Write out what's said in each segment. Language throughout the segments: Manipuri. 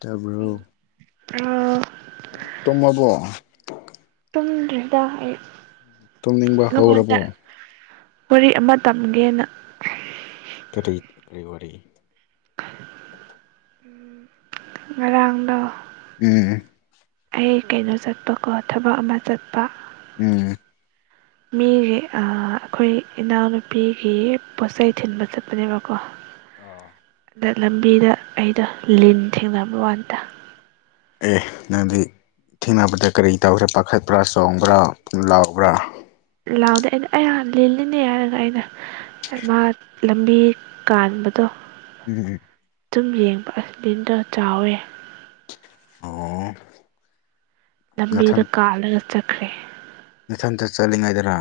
ꯇꯥꯕ꯭ꯔꯣ ꯍꯜꯂꯣ ꯇꯨꯝꯃꯕꯣ ꯇꯗ꯭ꯔꯗ ꯇꯨꯝꯅꯤꯡꯕ ꯅꯉꯣꯟꯗ ꯍꯧꯔꯕꯣ ꯋꯥꯔꯤ ꯑꯃ ꯇꯝꯒꯦꯅ ꯀꯔꯤ ꯀꯔꯤ ꯋꯥꯔꯤ꯫ ꯉꯔꯥꯡꯗꯣ ꯎꯝ ꯑꯩ ꯀꯩꯅꯣ ꯆꯠꯄꯀꯣ ꯊꯕꯛ ꯑꯃ ꯆꯠꯄ ꯎꯝ [inaudible] ꯃꯤꯒꯤ ꯑꯩꯈꯣꯏ ꯏꯅꯥꯎꯅꯨꯄꯤꯒꯤ ꯄꯣꯠꯆꯩ ꯊꯤꯟꯕ ꯆꯠꯄꯅꯦꯕꯀꯣ ꯑꯣ ꯑꯗ ꯂꯝꯕꯤꯗ ꯑꯩꯗꯣ ꯂꯤꯟ ꯊꯦꯡꯅꯕ ꯋꯥꯗ ꯑꯦ ꯅꯪꯗꯤ ꯊꯦꯡꯅꯕꯗ ꯀꯔꯤ ꯇꯧꯈ꯭ꯔꯦ ꯄꯥꯈꯠꯄ꯭ꯔꯥ ꯆꯣꯡꯕ꯭ꯔꯥ ꯂꯥꯎꯕ꯭ꯔꯥ ꯂꯥꯎꯗꯦ ꯑꯩꯅ ꯑꯩꯍꯥꯟ ꯂꯤꯜꯂꯤꯅꯦ ꯍꯥꯏꯔꯒ ꯑꯩꯅ ꯃꯥ ꯂꯝꯕꯤ ꯀꯥꯟꯕꯗꯣ ꯎꯝ ꯎꯝ ꯑꯗꯨꯨꯝ ꯌꯦꯡꯕ ꯑꯁꯤꯗꯣ ꯆꯥꯎꯋꯦ ꯑꯣ ꯂꯝꯕꯤꯗ ꯀꯥꯜꯂꯒ ꯆꯠꯈ꯭ꯔꯦ ꯃꯊꯟꯇ ꯆꯠꯂꯤꯉꯩꯗꯔ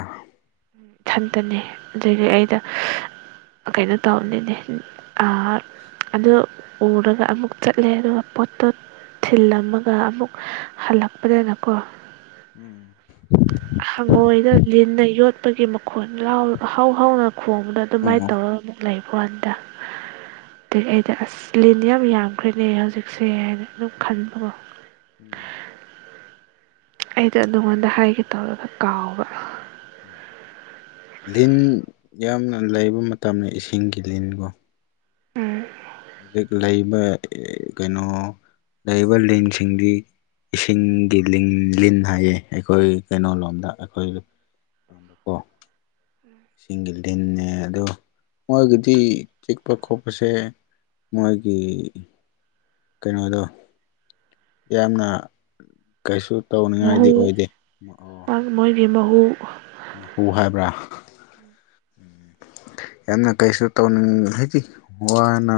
ꯊꯟꯇꯅꯤ ꯑꯗꯨꯗꯒꯤ ꯑꯩꯗ ꯀꯩꯅꯣ ꯇꯧꯅꯤꯅꯦ ꯑꯗꯨ ꯎꯔꯒ ꯑꯃꯨꯛ ꯆꯠꯂꯦ ꯑꯗꯨꯒ ꯄꯣꯠꯇꯣ ꯊꯤꯜꯂꯝꯃꯒ ꯑꯃꯨꯛ ꯍꯜꯂꯛꯄꯗꯅꯀꯣ ꯎꯝ ꯍꯪꯉꯣꯏꯗ ꯂꯤꯟꯅ ꯌꯣꯠꯄꯒꯤ ꯃꯈꯣꯟ ꯍꯥꯎ ꯍꯅ ꯈꯣꯡꯕꯗ ꯑꯗꯨꯃꯥꯏꯅ ꯎꯝ ꯇꯧꯔꯒ ꯑꯃꯨꯛ ꯂꯩꯕꯗ ꯑꯩ ꯑꯩꯗ ꯑꯁ ꯂꯤꯟ ꯌꯥꯝ ꯌꯥꯝꯈ꯭ꯔꯦꯅꯦ ꯍꯧꯖꯤꯛꯁꯦ ꯍꯥꯏꯅ ꯑꯗꯨꯝ ꯈꯟꯕꯀꯣ [unintelligible] ꯑꯩꯗꯣ ꯅꯉꯣꯟꯗ ꯍꯥꯏꯒꯦ ꯇꯧꯔꯒ ꯀꯥꯎꯕ ꯂꯤꯟ ꯌꯥꯝꯅ ꯂꯩꯕ ꯃꯇꯝꯅꯤ ꯏꯁꯤꯡꯒꯤ ꯂꯤꯟꯒꯣ ꯍꯧꯖꯤꯛ ꯂꯩꯔꯤꯕ ꯀꯩꯅꯣ ꯂꯩ ꯂꯤꯟꯁꯤꯡꯗꯤ ꯏꯁꯤꯡꯒꯤ ꯂꯤ ꯂꯤꯟ ꯍꯥꯏꯌꯦ ꯑꯩꯈꯣꯏ ꯀꯩꯅꯣ ꯂꯣꯝꯗ ꯑꯩꯈꯣꯏ ꯑꯗꯀꯣ ꯏꯁꯤꯡꯒꯤ ꯂꯤꯟꯅꯟꯅꯦ ꯑꯗ ꯃꯣꯏꯒꯤꯗꯤ ꯆꯤꯛꯄ ꯈꯣꯠꯄꯁꯦ ꯃꯣꯏꯒꯤ ꯀꯩꯅꯣꯗꯣ ꯌꯥꯝꯅ ꯀꯩꯁꯨ ꯃꯍꯨ ꯇꯧꯅꯤꯡꯉꯥꯏꯗꯤ ꯑꯣꯏꯗꯦ ꯃꯣꯏꯒꯤ ꯃꯍꯍꯨ ꯃꯈꯨ ꯍꯥꯏꯕ꯭ꯔꯥ ꯎ ꯌꯥꯝꯅ ꯀꯩꯁꯨ ꯇꯧꯅꯤꯡ ꯍꯥꯏꯗꯤ ꯋꯥꯅ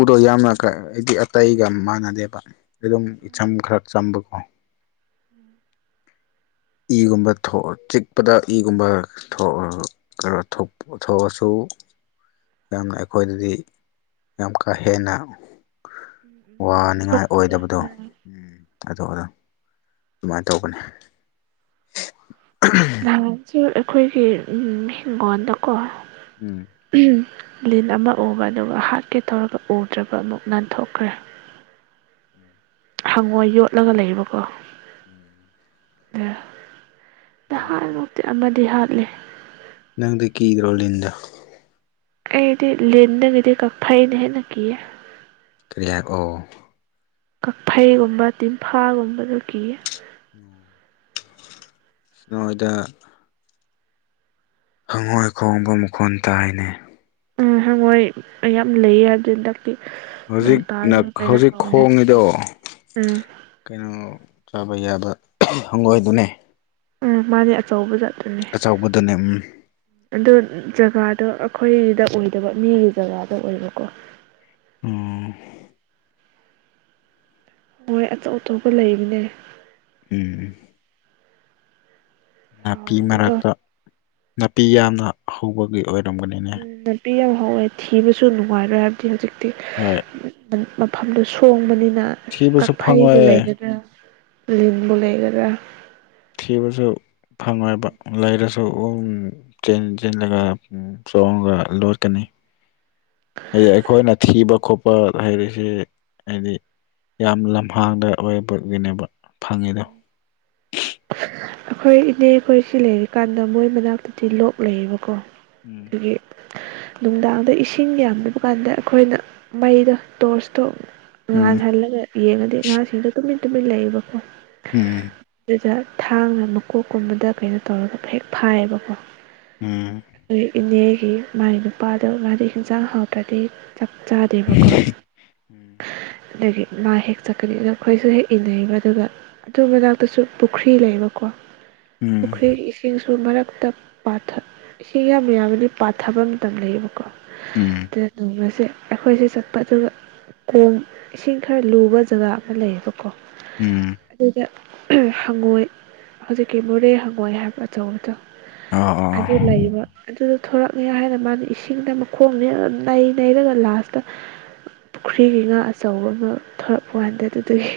ꯎꯗꯣ ꯌꯥꯝꯅ ꯍꯥꯏꯗꯤ ꯑꯇꯩꯒ ꯃꯥꯟꯅꯗꯦꯕ ꯑꯗꯨꯝ ꯏꯆꯝ ꯈꯔ ꯆꯝꯕꯀꯣ ꯏꯒꯨꯝꯕ ꯊꯣꯛ ꯆꯤꯛꯄꯗ ꯏꯒꯨꯝꯕ ꯊꯣꯛ ꯈꯔ ꯊꯣꯛꯑꯁꯨ ꯌꯥꯝꯅ ꯑꯩꯈꯣꯏꯗꯗꯤ ꯌꯥꯝ ꯀꯥ ꯍꯦꯟꯅ ꯋꯥꯅꯤꯡꯉꯥꯏ ꯁꯣꯛꯇꯕ ꯑꯣꯏꯗꯕꯗꯣ ꯎꯝ ꯑꯣ ꯑ ꯑꯗꯨꯃꯥꯏꯅ ꯇꯧꯕꯅꯤ ꯥꯟꯁꯨ ꯑꯩꯈꯣꯏꯒꯤ ꯍꯤꯡꯒꯣꯜꯗꯀꯣ ꯎꯝ ꯂꯤꯟ ꯑꯃ ꯎꯕ ꯑꯗꯨꯒ ꯍꯥꯠꯀꯦ ꯇꯧꯔꯒ ꯎꯗ꯭ꯔꯕ ꯑꯃꯨꯛ ꯅꯥꯟꯊꯣꯛꯈ꯭ꯔꯦ ꯍꯪꯉꯣ ꯌꯣꯠꯂꯒ ꯂꯩꯕꯀꯣ ꯑ ꯅꯪ ꯅꯪ ꯅꯍꯥꯟꯃꯨꯛꯇꯤ ꯑꯃꯗꯤ ꯍꯥꯠꯂꯦ ꯅꯪꯗꯤ ꯀꯤꯗ꯭ꯔꯣ ꯂꯤꯟꯗ ꯑꯩꯗꯤ ꯂꯤꯟꯗꯒꯤꯗꯤ ꯀꯛꯐꯩꯅ ꯍꯦꯟꯅ ꯀꯤꯌꯦ ꯀꯔꯤꯌꯥ ꯑꯣ ꯀꯛꯐꯩꯒꯨꯝꯕ ꯇꯤꯝꯐꯥꯒꯨꯝꯕꯗꯨꯒꯤ ꯎꯝ ꯅꯣꯏꯗ ꯍꯪꯉꯣꯏ ꯈꯣꯡꯕ ꯃꯈꯣꯟ ꯇꯥꯏꯅꯦ ꯎꯝ ꯍꯪꯉꯣꯏ ꯌꯥꯝ ꯂꯩꯌꯦ ꯍꯥꯏꯕꯗꯨ ꯍꯟꯗꯛ ꯇꯤ ꯅꯣꯡ ꯍꯧꯖꯤꯛꯅ ꯇꯥꯔꯒ ꯀꯩꯅꯣ ꯍꯧꯖꯤꯛ ꯇꯧꯕꯅꯤꯅꯀꯣ ꯈꯣꯡꯉꯤꯗꯣ ꯎꯝ ꯀꯩꯅꯣ ꯆꯥꯕ ꯌꯥꯕ ꯍꯪꯒꯣꯏꯗꯨꯅꯦ ꯃꯥꯅꯦ ꯑꯆꯧꯕ ꯖꯠꯇꯨꯅꯦ ꯑꯆꯧꯕꯗꯅꯦꯝ ꯑꯗꯣ ꯖꯒꯥꯗꯣ ꯑꯩꯈꯣꯏꯗ ꯑꯣꯏꯗꯕ ꯃꯤꯒꯤ ꯖꯒꯥꯗ ꯑꯣꯏꯕꯀꯣ ꯎ ꯃꯣꯏ ꯑꯇꯧꯞ ꯑꯇꯣꯞꯄ ꯂꯩꯕꯅꯦ ꯎꯝ ꯅꯥꯄꯤ ꯍꯥꯎꯕꯅꯤꯀꯣ ꯃꯔꯛꯇ ꯅꯥꯄꯤ ꯌꯥꯝꯅ ꯍꯧꯕꯒꯤ ꯑꯣꯏꯔꯝꯕꯅꯤꯅ ꯎꯝ ꯅꯥꯄꯤ ꯌꯥꯝ ꯍꯧꯥꯎꯋꯦ ꯊꯤꯕꯁꯨ ꯅꯨꯡꯉꯥꯏꯔꯣꯏ ꯍꯥꯏꯕꯗꯤ ꯍꯧꯖꯤꯛꯇꯤ ꯍꯣꯏ ꯃꯐꯝꯗꯨ ꯁꯣꯡꯕꯅꯤꯅ ꯊꯤꯕꯁꯨ ꯀꯛꯐꯩꯕꯨ ꯐꯪꯉꯣꯏꯌꯦ ꯂꯩꯒꯗ꯭ꯔꯥ ꯂꯕꯨꯣ ꯂꯩꯒ꯭ꯔ ꯊꯤꯕꯁꯨ ꯐꯪꯉꯣꯏꯕ ꯂꯩꯔꯁꯨ ꯆꯦꯟ ꯆꯜꯂꯒ ꯆꯣꯡꯉꯒ ꯂꯣꯠꯀꯅꯤ ꯍꯥꯏꯗꯤ ꯑꯩꯈꯣꯏꯅ ꯊꯤꯕ ꯈꯣꯠꯄ ꯍꯥꯏꯔꯤꯁ ꯍꯥꯏꯗꯤ ꯌꯥꯝ ꯂꯝꯍꯥꯡꯗ ꯑꯣꯏꯕꯒꯤꯅꯦꯕ ꯐꯪꯉꯤ [inaudible] ꯑꯩꯈꯣꯏ ꯏꯅꯦ ꯑꯩꯈꯣꯏꯁꯤ ꯂꯩꯔꯤꯀꯥꯟꯗ ꯃꯣꯏ ꯃꯅꯥꯛꯇꯗꯤ ꯂꯣꯛ ꯂꯩꯌꯦꯕꯀꯣ ꯎꯝ ꯗꯨꯒꯤ ꯅꯨꯡꯗꯥꯡꯗ ꯏꯁꯤꯡ ꯌꯥꯝꯗꯕ ꯀꯥꯟꯗ ꯑꯩꯈꯣꯏꯅ ꯃꯩꯗ ꯇꯣꯔꯁꯇꯣ ꯎꯝ ꯉꯥꯜꯍꯜꯂꯒ ꯌꯦꯡꯉꯗꯤ ꯉꯥꯁꯤꯡꯗ ꯇꯨꯃꯤꯟ ꯇꯨꯃꯤꯟ ꯂꯩꯌꯦꯕꯀꯣ ꯎꯝ ꯑꯗꯨꯗ ꯊꯥꯡꯅ ꯃꯀꯣꯛꯀꯨꯝꯕꯗ ꯀꯩꯅꯣ ꯇꯧꯔꯒ ꯍꯦꯛ ꯐꯥꯏꯌꯦꯕꯀꯣ ꯑꯩ ꯏꯅꯦꯒꯤ ꯃꯥꯏ ꯅꯨꯄꯥꯗꯣ ꯉꯗꯤ ꯌꯦꯟꯖꯥꯡ ꯍꯥꯎꯇ꯭ꯔꯗꯤ ꯆꯞ ꯆꯥꯗꯦꯕꯀꯣ ꯑꯗꯒꯤ ꯃꯥ ꯍꯦꯛ ꯆꯠꯀꯅꯤ ꯑꯗꯨ ꯑꯩꯈꯣꯏꯁꯨ ꯍꯦꯛ ꯏꯟꯅꯩꯔꯤꯕ ꯑꯗꯨꯒ ꯈꯣꯏ ꯃꯅꯥꯛꯇꯁꯨ ꯄꯨꯈ꯭ꯔꯤ ꯂꯩꯌꯦꯕꯀꯣ ꯎꯝ ꯎꯝ ꯄꯨꯈ꯭ꯔꯤ ꯏꯁꯤꯡ ꯀꯤꯜꯁꯨ ꯃꯔꯛꯇ ꯄꯥꯊ ꯏꯁꯤꯡ ꯌꯥꯝ ꯌꯥꯝꯃꯗꯤ ꯄꯥꯊꯕ ꯃꯇꯝ ꯂꯩꯌꯦꯕꯀꯣ ꯎꯝ ꯑꯗꯨꯗ ꯅꯣꯡꯃꯁꯦ ꯑꯩꯈꯣꯏꯁꯦ ꯆꯠꯄ ꯑꯗꯨꯒ ꯊꯣꯡ ꯏꯁꯤꯡ ꯈꯔ ꯂꯨꯕ ꯖꯒꯥ ꯑꯃ ꯂꯩꯌꯦꯕꯀꯣ ꯎꯝ ꯑꯗꯨꯗ ꯍꯪꯉꯣꯏ ꯍꯧꯖꯤꯛꯀꯤ ꯃꯣꯔꯦ ꯍꯪꯉꯣꯏ ꯍꯥꯏꯕ ꯑꯆꯧꯕꯗꯨ ꯑꯣ ꯑꯣ ꯑꯣ ꯑꯗꯨ ꯂꯩꯕ ꯑꯗꯨꯗ ꯊꯣꯔꯛꯑꯦ ꯍꯥꯏꯅ ꯃꯥꯅ ꯏꯁꯤꯡꯅ ꯃꯈꯣꯡꯅꯦ ꯑꯗꯨ ꯅꯩ ꯅꯩꯔꯒ ꯂꯥꯁꯇ ꯄꯨꯈ꯭ꯔꯤꯒꯤꯩ ꯉꯥ ꯑꯆꯧꯕ ꯑꯃ ꯊꯣꯔꯛꯄ ꯀꯥꯟꯗ ꯑꯗꯨꯗꯒꯤ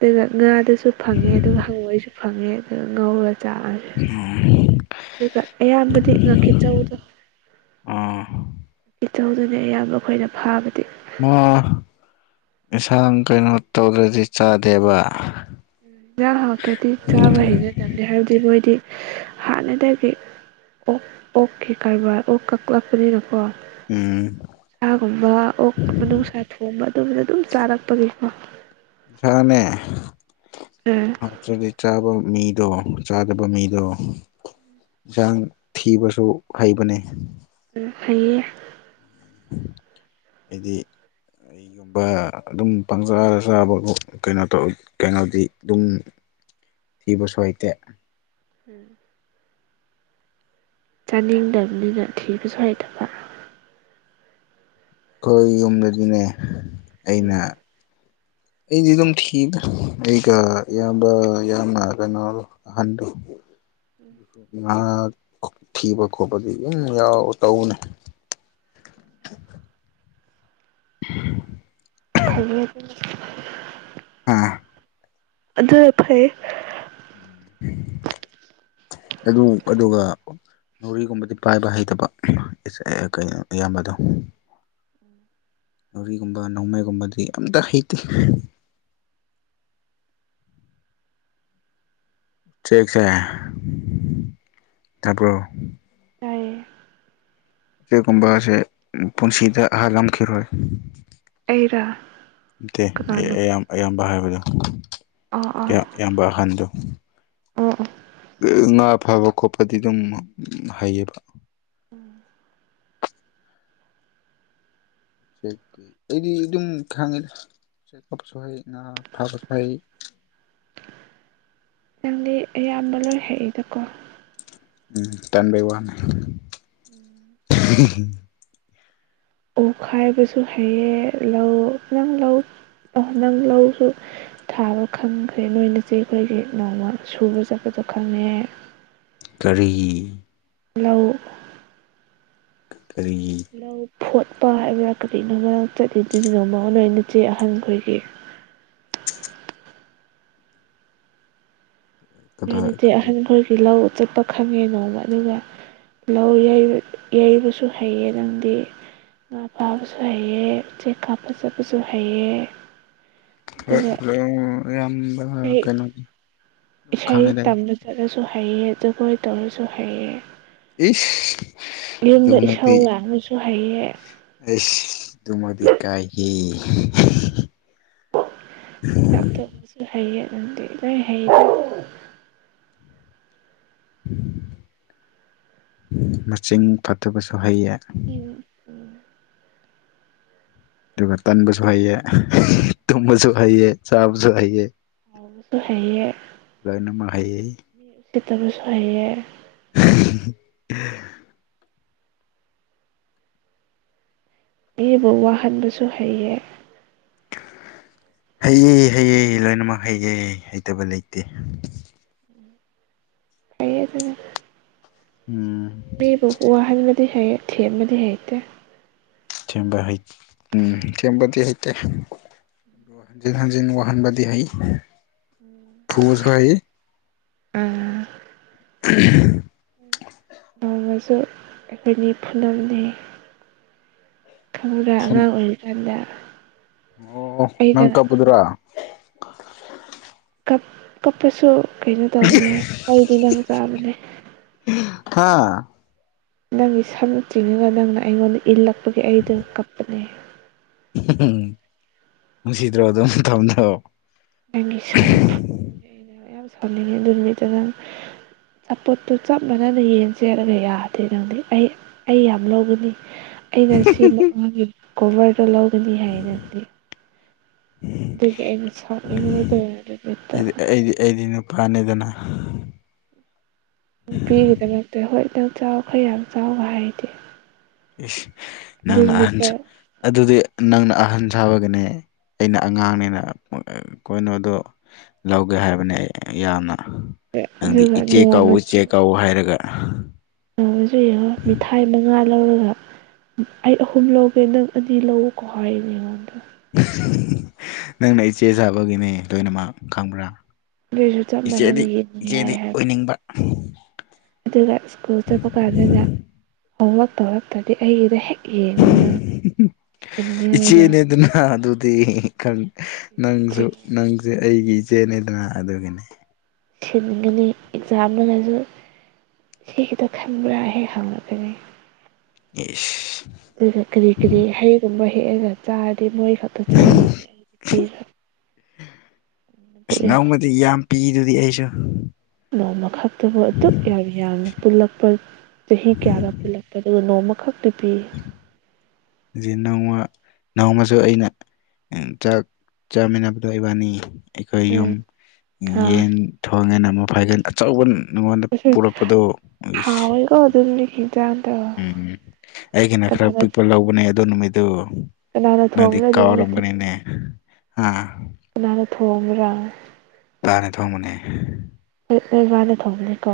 ꯑꯗꯨꯒ ꯉꯥꯗꯨꯁꯨ ꯐꯪꯉꯦ ꯑꯗꯨꯒ ꯍꯪꯉꯣꯏꯁꯨ ꯐꯪꯉꯦ ꯑꯗꯨꯒ ꯉꯧꯔ ꯆꯥꯛꯑꯁꯨ ꯑꯗꯨꯒ ꯑꯌꯥꯝꯕꯗꯤ ꯉꯥꯀꯤꯆꯧꯗꯣ ꯑꯣ ꯏꯇꯧꯗꯨꯅꯦ ꯑꯌꯥꯝꯕ ꯑꯩꯈꯣꯏꯅ ꯐꯥꯕꯗꯤ ꯌꯦꯟꯁꯥꯡ ꯀꯩꯅꯣ ꯇꯧꯗ꯭ꯔꯗꯤ ꯆꯥꯗꯦꯕ ꯌꯦꯟꯖꯥꯡ ꯍꯥꯛꯇꯗꯤ ꯆꯥꯕ ꯍꯩꯖꯗꯕꯦ ꯍꯥꯏꯕꯗꯤ ꯃꯣꯏꯗꯤ ꯍꯥꯟꯅꯗꯒꯤ ꯑꯣ ꯑꯣꯀꯦ ꯀꯔꯕꯥꯔ ꯑꯣ ꯀꯛꯂꯛꯄꯅꯤꯅꯀꯣ ꯎꯝ ꯁꯥꯒꯨꯝꯕ ꯑꯣꯛ ꯃꯅꯨꯡꯁꯥ ꯊꯣꯡꯕ ꯑꯗꯨꯝꯕꯗ ꯑꯗꯨꯝ ꯆꯥꯔꯛꯄꯒꯤꯀꯣ ꯁꯥꯅꯦ ꯎꯝ ꯍꯥꯎꯇ꯭ꯔꯗꯤ ꯆꯥꯕ ꯃꯤꯗꯣ ꯆꯥꯗꯕ ꯃꯤꯗꯣ ꯏꯟꯁꯥꯡ ꯊꯤꯕꯁꯨ ꯍꯩꯕꯅꯤ ꯎꯝ ꯐꯩꯌꯦ ꯍꯥꯏꯗꯤ ꯑꯩꯒꯨꯝꯕ ꯑꯗꯨꯝ ꯄꯪꯆꯥꯗ ꯆꯥꯕꯀꯣ ꯀꯩꯅꯣ ꯇꯧꯋꯦ ꯀꯩꯅꯣꯗꯤ ꯑꯗꯨꯝ ꯊꯤꯕꯁꯨ ꯍꯩꯇꯦ ꯎꯝ ꯆꯥꯅꯤꯡꯗꯕꯅꯤꯅ ꯊꯤꯕꯁꯨ ꯍꯩꯇꯕ ꯑꯩꯈꯣꯏ ꯌꯨꯝꯗꯗꯤꯅꯦ ꯎꯝ ꯑꯩꯅ ꯑꯩꯗꯤ ꯑꯗꯨꯝ ꯊꯤꯕ ꯑꯩꯒ ꯏꯌꯥꯝꯕ ꯌꯥꯝꯅ ꯀꯩꯅꯣ ꯑꯍꯟꯗꯨ [inaudible] ꯉ ꯊꯤꯕ ꯈꯣꯠꯄꯗꯤ ꯑꯗꯨꯨꯝ ꯌꯥꯎ ꯇꯧꯅꯦ ꯐꯥꯌꯦ ꯑꯥ ꯑꯗꯨ ꯐꯩꯌꯦ [inaudible] ꯑꯗꯨ ꯑꯗꯨꯒ ꯔꯤꯒꯨꯝꯕꯗꯤ ꯄꯥꯏꯕ ꯍꯩꯇꯕ ꯀ ꯏꯌꯥꯝꯕꯗꯣ ꯎꯝ ꯊꯧꯔꯤꯒꯨꯝꯕ ꯅꯣꯡꯃꯩꯒꯨꯝꯕꯗꯤ ꯑꯝꯇ ꯍꯩꯇꯦ ꯆꯦꯛꯁꯦ ꯇꯥꯕ꯭ꯔꯣ ꯇꯌꯦ ꯑꯁꯤꯒꯨꯝꯕꯁꯦ ꯄꯨꯟꯁꯤꯗ ꯍꯥꯜꯂꯝꯈꯤꯔꯣꯏ ꯑꯩꯔꯥ ꯅꯠꯇꯦ ꯀꯅꯥꯅꯣ ꯑꯌꯥꯝ ꯑꯌꯥꯝꯕ ꯍꯥꯏꯕꯗꯣ ꯑꯥ ꯑꯥ ꯑꯌꯥꯝꯕ ꯑꯍꯟꯗꯣ ꯉꯥ ꯐꯕ ꯈꯣꯠꯄꯗꯤ ꯑꯗꯨꯝ ꯍꯩꯌꯦꯕ ꯆꯦꯛꯇꯤ ꯑꯩꯗꯤ ꯑꯗꯨꯝ ꯈꯪꯉꯤꯗ ꯆꯦꯛꯑꯞꯁꯨ ꯍꯩ ꯉꯥ ꯐꯥꯕꯁꯨ ꯍꯩ ꯅꯪꯗꯤ ꯑꯌꯥꯝꯕ ꯂꯣꯏꯔꯛꯏꯗꯀꯣ ꯎꯝ ꯇꯟꯕꯩ ꯋꯥꯅꯦ ꯎꯪꯈꯥꯏꯕꯁꯨ ꯍꯩꯌꯦ ꯂꯧ ꯅꯪ ꯂꯧ ꯑꯍ ꯅꯪ ꯂꯧꯁꯨ ꯊꯥꯕ ꯈꯪꯈ꯭ꯔꯦ ꯅꯣꯏꯅꯁꯦ ꯑꯩꯈꯣꯏꯒꯤ ꯅꯣꯡꯃ ꯁꯨꯕ ꯆꯠꯄꯗꯣ ꯈꯪꯉꯦ ꯀꯔꯤ ꯂꯧꯏ ꯀ ꯀꯔꯤꯒꯤ ꯂꯧ ꯐꯣꯠꯄ ꯍꯥꯏꯕ꯭ꯔꯥ ꯀꯔꯤꯅꯣꯃ ꯆꯠꯂꯤꯗꯨꯗꯤ ꯅꯣꯡꯃ ꯅꯣꯏ ꯅꯆꯦ ꯑꯍꯟꯈꯣꯏꯒꯤ ꯚꯥꯏ ꯀꯗꯥꯏ ꯅꯣꯏꯗꯤ ꯑꯍꯟ ꯈꯣꯏꯒꯤ ꯂꯧ ꯆꯠꯄ ꯈꯪꯉꯦꯅꯣꯕ ꯑꯗꯨꯒ ꯂꯧ ꯌꯩꯕ ꯌꯩꯕꯁꯨ ꯍꯩꯌꯦ ꯅꯪꯗꯤ ꯉꯥ ꯐꯥꯕꯁꯨ ꯍꯥꯏꯌꯦ ꯎꯆ ꯆꯦꯛꯀꯥ ꯐꯖꯕꯁꯨ ꯍꯥꯏꯌꯦ ꯍꯣꯏ ꯌꯥꯝꯌꯥꯝꯕ ꯏꯁꯩ ꯀꯩꯅꯣꯅꯦ ꯏꯁꯩ ꯇꯝꯕ ꯆꯠꯂꯁꯨ ꯍꯩꯌꯦꯡꯖꯒꯣꯏ ꯇꯧꯔꯁꯨ ꯍꯩꯌꯦ ꯏꯁ ꯌꯨꯝꯗ ꯏꯁꯥꯎ ꯑꯗꯨꯃꯗꯤ ꯂꯥꯛꯅꯁꯨ ꯍꯥꯏꯩꯌꯦ ꯑꯩꯁ ꯑꯗꯨꯃꯗꯤ ꯀꯥꯏꯍꯦ ꯂꯥꯛꯞꯇꯣꯛꯕꯁꯨ ꯍꯩꯌꯦ ꯑꯗꯨꯪꯗꯤ ꯂꯣꯏ ꯍꯩꯔ ꯃꯁꯤꯡ ꯐꯠꯇꯕꯁꯨ ꯍꯩꯌꯦ ꯎꯝ ꯑꯗꯨꯒ ꯇꯟꯕꯁꯨ ꯍꯩꯑ ꯇꯨꯝꯕꯁꯨ ꯍꯩꯑ ꯆꯥꯕꯁꯨ ꯍꯩꯑ ꯁꯥꯎꯕꯁꯨ ꯍꯩꯌꯦ ꯍꯩꯌꯦ ꯃꯤ ꯎꯁꯤꯠꯇꯕꯁꯨ ꯍꯩꯌꯦ [unintelligible] ꯑꯏꯕꯨ ꯋꯥꯍꯟꯕꯁꯨ ꯍꯩꯑ ꯍꯩꯌꯦ ꯍꯩꯌꯦ ꯂꯣꯏꯅꯃꯛ ꯍꯩꯌꯦ ꯍꯩꯇꯕ ꯂꯩꯇꯦ ꯌꯦ ꯑꯗꯨ ꯎꯝ ꯃꯤꯕꯨ ꯋꯥꯍꯟꯕꯗꯤ ꯍꯩ ꯊꯦꯝꯕꯗꯤ ꯍꯩꯇꯦ ꯊꯦꯝꯕ ꯍꯩ ꯎꯝ ꯊꯦꯝꯕꯗꯤ ꯍꯩꯇꯦ ꯍꯥꯟꯖꯤꯦꯟ ꯍꯥꯟꯖꯤꯦꯟ ꯋꯥꯍꯟꯕꯗꯤ ꯍꯩ ꯐꯨꯁꯨ ꯍꯥꯏ ꯎꯝ ꯑ ꯅꯣꯡꯃꯁꯨ ꯑꯩꯈꯣꯏꯅꯤ ꯐꯨꯅꯕꯅꯦ ꯈꯪꯔꯥ ꯐꯨꯟ ꯑꯉꯥꯡ ꯑꯣꯏꯔꯤꯀꯥꯟꯗ ꯑꯣ ꯑꯩꯅ ꯅꯪ ꯀꯞꯄꯗꯨꯔꯥ ꯀꯞꯄꯁꯨ ꯀꯩꯅꯣ ꯇꯧꯅꯦ ꯋꯥꯔꯤꯔꯤ ꯇꯤꯅꯕ ꯇꯥꯕꯅꯦ ꯍꯥꯥ ꯅꯪꯒꯤ ꯁꯝꯅ ꯆꯤꯡꯉꯒ ꯅꯪꯅ ꯑꯩꯉꯣꯟꯗ ꯏꯜꯂꯛꯄꯒꯤ ꯑꯩꯗꯨ ꯀꯞꯄꯅꯦ ꯎꯝ ꯅꯨꯡꯁꯤꯗ꯭ꯔꯣ ꯑꯗꯨꯝ ꯊꯝꯗꯑꯣ ꯑꯪꯒꯤ ꯁꯝꯄꯨ ꯌꯥꯝ ꯁꯥꯟꯂꯤꯅꯤ ꯗꯔꯃꯤꯇꯥꯡ ꯑꯄꯣꯠꯇꯨ ꯆꯞ ꯃꯥꯟꯅꯅ ꯌꯦꯟ ꯆꯦꯜꯂꯒ ꯌꯥꯗꯦ ꯅꯪꯗꯤ ꯑꯩ ꯑꯩ ꯌꯥꯝ ꯂꯧꯒꯅꯤ ꯑꯩꯅ ꯁꯤꯃꯛ ꯃꯥꯒꯤ ꯀꯣꯚꯔꯗ ꯂꯧꯒꯅꯤ ꯍꯥꯏꯅꯗꯤ ꯑꯗꯒꯤ ꯑꯩꯅ ꯁꯅꯤꯡꯉ ꯀ ꯑꯗꯨꯃꯤꯠꯇ ꯑꯩꯗꯤ ꯑꯩꯗꯤ ꯑꯩꯗꯤ ꯅꯨꯞ ꯐꯅꯤꯗꯨꯅ ꯅꯨꯄꯤꯒꯤꯗꯃꯛꯇ ꯍꯣꯏ ꯅꯪ ꯆꯥꯎ ꯈꯔ ꯌꯥꯝ ꯆꯥꯎꯒ ꯍꯥꯏꯗꯦ ꯑꯗꯨ ꯅꯪꯅ ꯅꯨꯃꯤꯠꯇ ꯑꯍꯟꯁꯨ ꯑꯗꯨꯗꯤ ꯅꯪꯅ ꯑꯍꯟ ꯁꯥꯕꯒꯤꯅꯦ ꯑꯩꯅ ꯑꯉꯥꯡꯅꯤꯅ ꯀꯩꯅꯣꯗꯣ ꯂꯧꯒꯦ ꯍꯥꯏꯕꯅꯦ ꯑꯩ ꯌꯥꯝꯅ ꯅꯪꯗꯤ ꯑꯗꯨꯒ ꯏꯆꯦ ꯀꯥꯎꯎ ꯏꯆꯦ ꯀꯥꯎꯎ ꯍꯥꯏꯔꯒ ꯑ ꯖꯨ ꯃꯊꯥꯏ ꯃꯉꯥ ꯂꯧꯔꯒ ꯑꯩ ꯑꯍꯨꯝ ꯂꯧꯒꯦ ꯅꯪ ꯑꯅꯤ ꯂꯧꯎꯀꯣ ꯍꯥꯏꯔꯤꯅꯦ ꯑꯩꯉꯣꯟꯗ ꯅꯪꯅ ꯏꯆꯦ ꯁꯥꯕꯒꯤꯅꯦ ꯂꯣꯏꯅꯃꯛ ꯈꯪꯕ꯭ꯔꯥ ꯑꯗꯨꯏꯁꯨ ꯆꯞ ꯃꯥꯟꯅꯅ ꯏꯆꯦꯗꯤ ꯌꯦꯡꯉꯨ ꯌꯥꯏ ꯏꯆꯦꯗꯤ ꯍꯥꯏꯕ ꯑꯣꯏꯅꯤꯡꯕ ꯑꯗꯨꯒ ꯁ꯭ꯀꯨꯜ ꯆꯠꯄ ꯀꯥꯟꯗꯗ ꯍꯣꯝꯋꯔꯛ ꯇꯧꯔꯛꯇ꯭ꯔꯗꯤ ꯑꯩꯒꯤꯗ ꯍꯦꯛ ꯌꯦꯡꯉꯅꯤ ꯅꯪ ꯏꯆꯦꯅꯦ ꯁꯤꯟꯅꯤꯉꯥꯏꯗꯣ ꯑꯗꯨꯅ ꯑꯗꯨ ꯑꯗꯨꯗꯤ ꯅꯪꯁꯨ ꯅꯪꯁꯦ ꯑꯩꯒꯤ ꯏꯆꯦꯅꯦꯗꯅ ꯑꯗꯨꯒꯤꯅꯤ ꯁꯤꯟꯒꯅꯤ ꯑꯦꯛꯖꯥꯝꯗꯨꯅꯁꯨ ꯁꯤ ꯈꯤꯇ ꯈꯟꯕ꯭ꯔꯥ ꯍꯦꯛ ꯍꯪꯉꯛꯀꯅꯤ ꯌꯦꯁ ꯑꯗꯨꯒ ꯀꯔꯤ ꯀꯔꯤ ꯍꯩꯒꯨꯝꯕ ꯍꯦꯛꯑꯒ ꯆꯥꯔꯗꯤ ꯃꯣꯏ ꯈ ꯥ [unintelligible] ꯑꯗꯨ ꯌꯥꯝ ꯄꯤꯗꯨꯗꯤ ꯑꯩꯁꯨ ꯅꯣꯡꯃꯈꯛ ꯑꯗꯨꯕꯨ ꯑꯗꯨꯛ ꯌꯥꯝ ꯌꯥꯝꯅ ꯄꯨꯜꯂꯛꯄ ꯆꯍꯤ ꯀꯌꯥꯒ ꯄꯨꯜꯂꯛꯄ ꯑꯗꯨꯒ ꯅꯣꯡꯃꯈꯛ ꯤꯄꯤ ꯅꯣꯡꯃ ꯅꯣꯡꯃꯁꯨ ꯑꯩꯅ ꯆꯥꯛ ꯆꯥꯃꯤꯟꯅꯕꯗꯣ ꯏꯕꯥꯅꯤ ꯑꯩꯈꯣꯏ ꯌꯨꯝ ꯎꯝ ꯑꯥ ꯌꯦꯟ ꯊꯣꯡꯉꯦꯅ ꯃꯐꯥꯏꯒꯟ ꯑꯆꯧꯕ ꯉꯣꯟꯗ ꯄꯨꯔꯛꯄꯗꯣꯒꯤ ꯀꯣ ꯑꯗꯨꯦꯦ ꯆꯗ ꯎꯝ ꯎꯝ ꯑꯩꯒꯤꯅ ꯈꯔ ꯄꯤꯛꯄ ꯂꯧꯕꯅꯦ ꯑꯗꯣ ꯅꯨꯃꯤꯠꯇꯨ ꯀꯅꯥꯅ ꯅꯗꯤ ꯊꯣꯡꯕ꯭ꯔꯥ ꯀꯥ ꯑꯗꯨ ꯅꯨꯃꯤꯠꯇꯣ ꯋꯥꯔꯒꯅꯤꯅꯦ ꯑꯥ ꯀꯅ ꯊꯣꯡꯕ꯭ꯔꯥ ꯇꯥꯅꯦ ꯊꯣꯡꯕꯅꯦ ꯅꯣꯏ ꯋꯥꯕꯥꯅ ꯊꯣꯡꯕꯅꯤꯀꯣ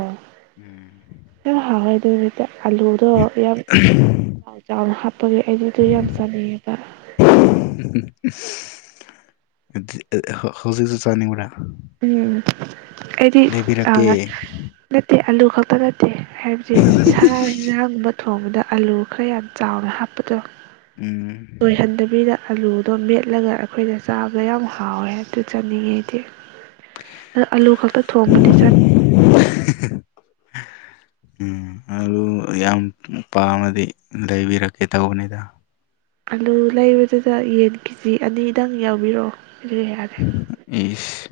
ꯎꯝ ꯀꯗꯥꯢꯗꯒꯤ ꯑꯗ ꯑꯂꯨꯗꯣ ꯌꯥꯝ ꯆꯥꯎ ꯆꯥꯎꯅ ꯍꯥꯞꯄꯒꯤ ꯑꯂꯨꯗꯣ ꯌꯥꯝ ꯆꯥꯅꯤꯉꯦꯕ [unintelligible] ꯑꯗꯨꯗꯤ ꯑ ꯍꯧꯖꯤꯛꯁꯨ ꯆꯥꯅꯤꯡꯕꯔꯥ ꯎꯝ ꯑꯩꯗꯤ ꯑꯥ ꯅꯠꯇꯦ ꯑꯂꯨ ꯈꯛꯇ ꯅꯠꯇꯦ ꯍꯥꯏꯕꯗꯤ ꯁꯥ ꯍꯦꯟꯖꯥꯡꯒꯨꯝꯕ ꯊꯣꯡꯕꯗ ꯑꯂꯨ ꯈꯔ ꯌꯥꯝ ꯆꯥꯎꯅ ꯍꯥꯞꯄꯗꯣ ꯎꯝ ꯇꯣꯏꯍꯟꯗꯕꯤꯗ ꯑꯂꯨꯗꯣ ꯃꯦꯠꯂꯒ ꯑꯩꯈꯣꯏꯗ ꯆꯥꯕꯗꯣ ꯌꯥꯝ ꯍꯥꯎꯋꯦ ꯑꯗꯨ ꯆꯥꯅꯤꯡꯉꯦ ꯑꯩꯗꯤ ꯑ ꯑꯥꯂꯨ ꯈꯛꯇ ꯊꯣꯡꯕꯗꯤ ꯆꯥꯅꯤꯡ [inaudible] ꯎꯝ ꯑꯂꯨ ꯌꯥꯝ ꯄꯥꯝꯃꯗꯤ ꯂꯩꯕꯤꯔꯛꯀꯦ ꯇꯧꯕꯅꯤꯗ ꯑꯂꯨ ꯂꯩꯕꯗꯨꯗ ꯌꯦꯟ ꯀꯦꯖꯤ ꯑꯅꯤꯗꯪ ꯌꯥꯎꯕꯤꯔꯛꯑꯣ ꯀ꯭ꯔꯤ ꯍꯥꯏ ꯏꯁ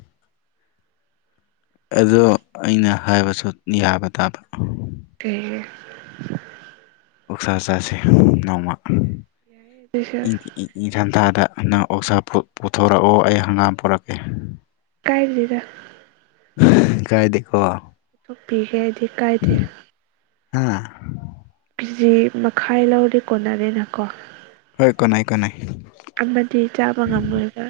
ꯑꯗꯨ ꯑꯩꯅ ꯍꯥꯏꯕꯁꯨ ꯌꯥꯕ ꯇꯥꯕ ꯀꯩ ꯑꯣꯛꯁꯥ ꯆꯥꯁꯦ ꯅꯣꯡꯃ ꯌꯥꯏ ꯌꯥꯏꯌꯦ ꯑꯗꯨꯁꯨ ꯏꯪ ꯏ ꯏꯪꯊꯝꯊꯥꯗ ꯅꯪ ꯑꯣꯛꯁꯥ ꯐꯨ ꯄꯨꯊꯣꯔꯛꯑꯣ ꯑꯩ ꯍꯪꯒꯥꯝ ꯄꯨꯔꯛꯀꯦ ꯀꯥꯏ ꯂꯤꯗ ꯀꯥꯏꯗꯦꯀꯣ ꯄꯨꯊꯣꯛꯄꯤꯒꯦ ꯍꯥꯏꯗꯤ ꯀꯥꯏꯗꯦ ꯍ ꯀꯦꯖꯤ ꯃꯈꯥꯏ ꯂꯧꯔꯗꯤ ꯀꯣꯟꯅꯔꯦꯅ ꯀꯣ ꯍꯣꯏ ꯀꯣꯅꯥꯥꯏ ꯀꯣꯅꯥꯥꯏ ꯑꯃꯗꯤ ꯆꯥꯕ ꯉꯝꯃꯣꯏꯒ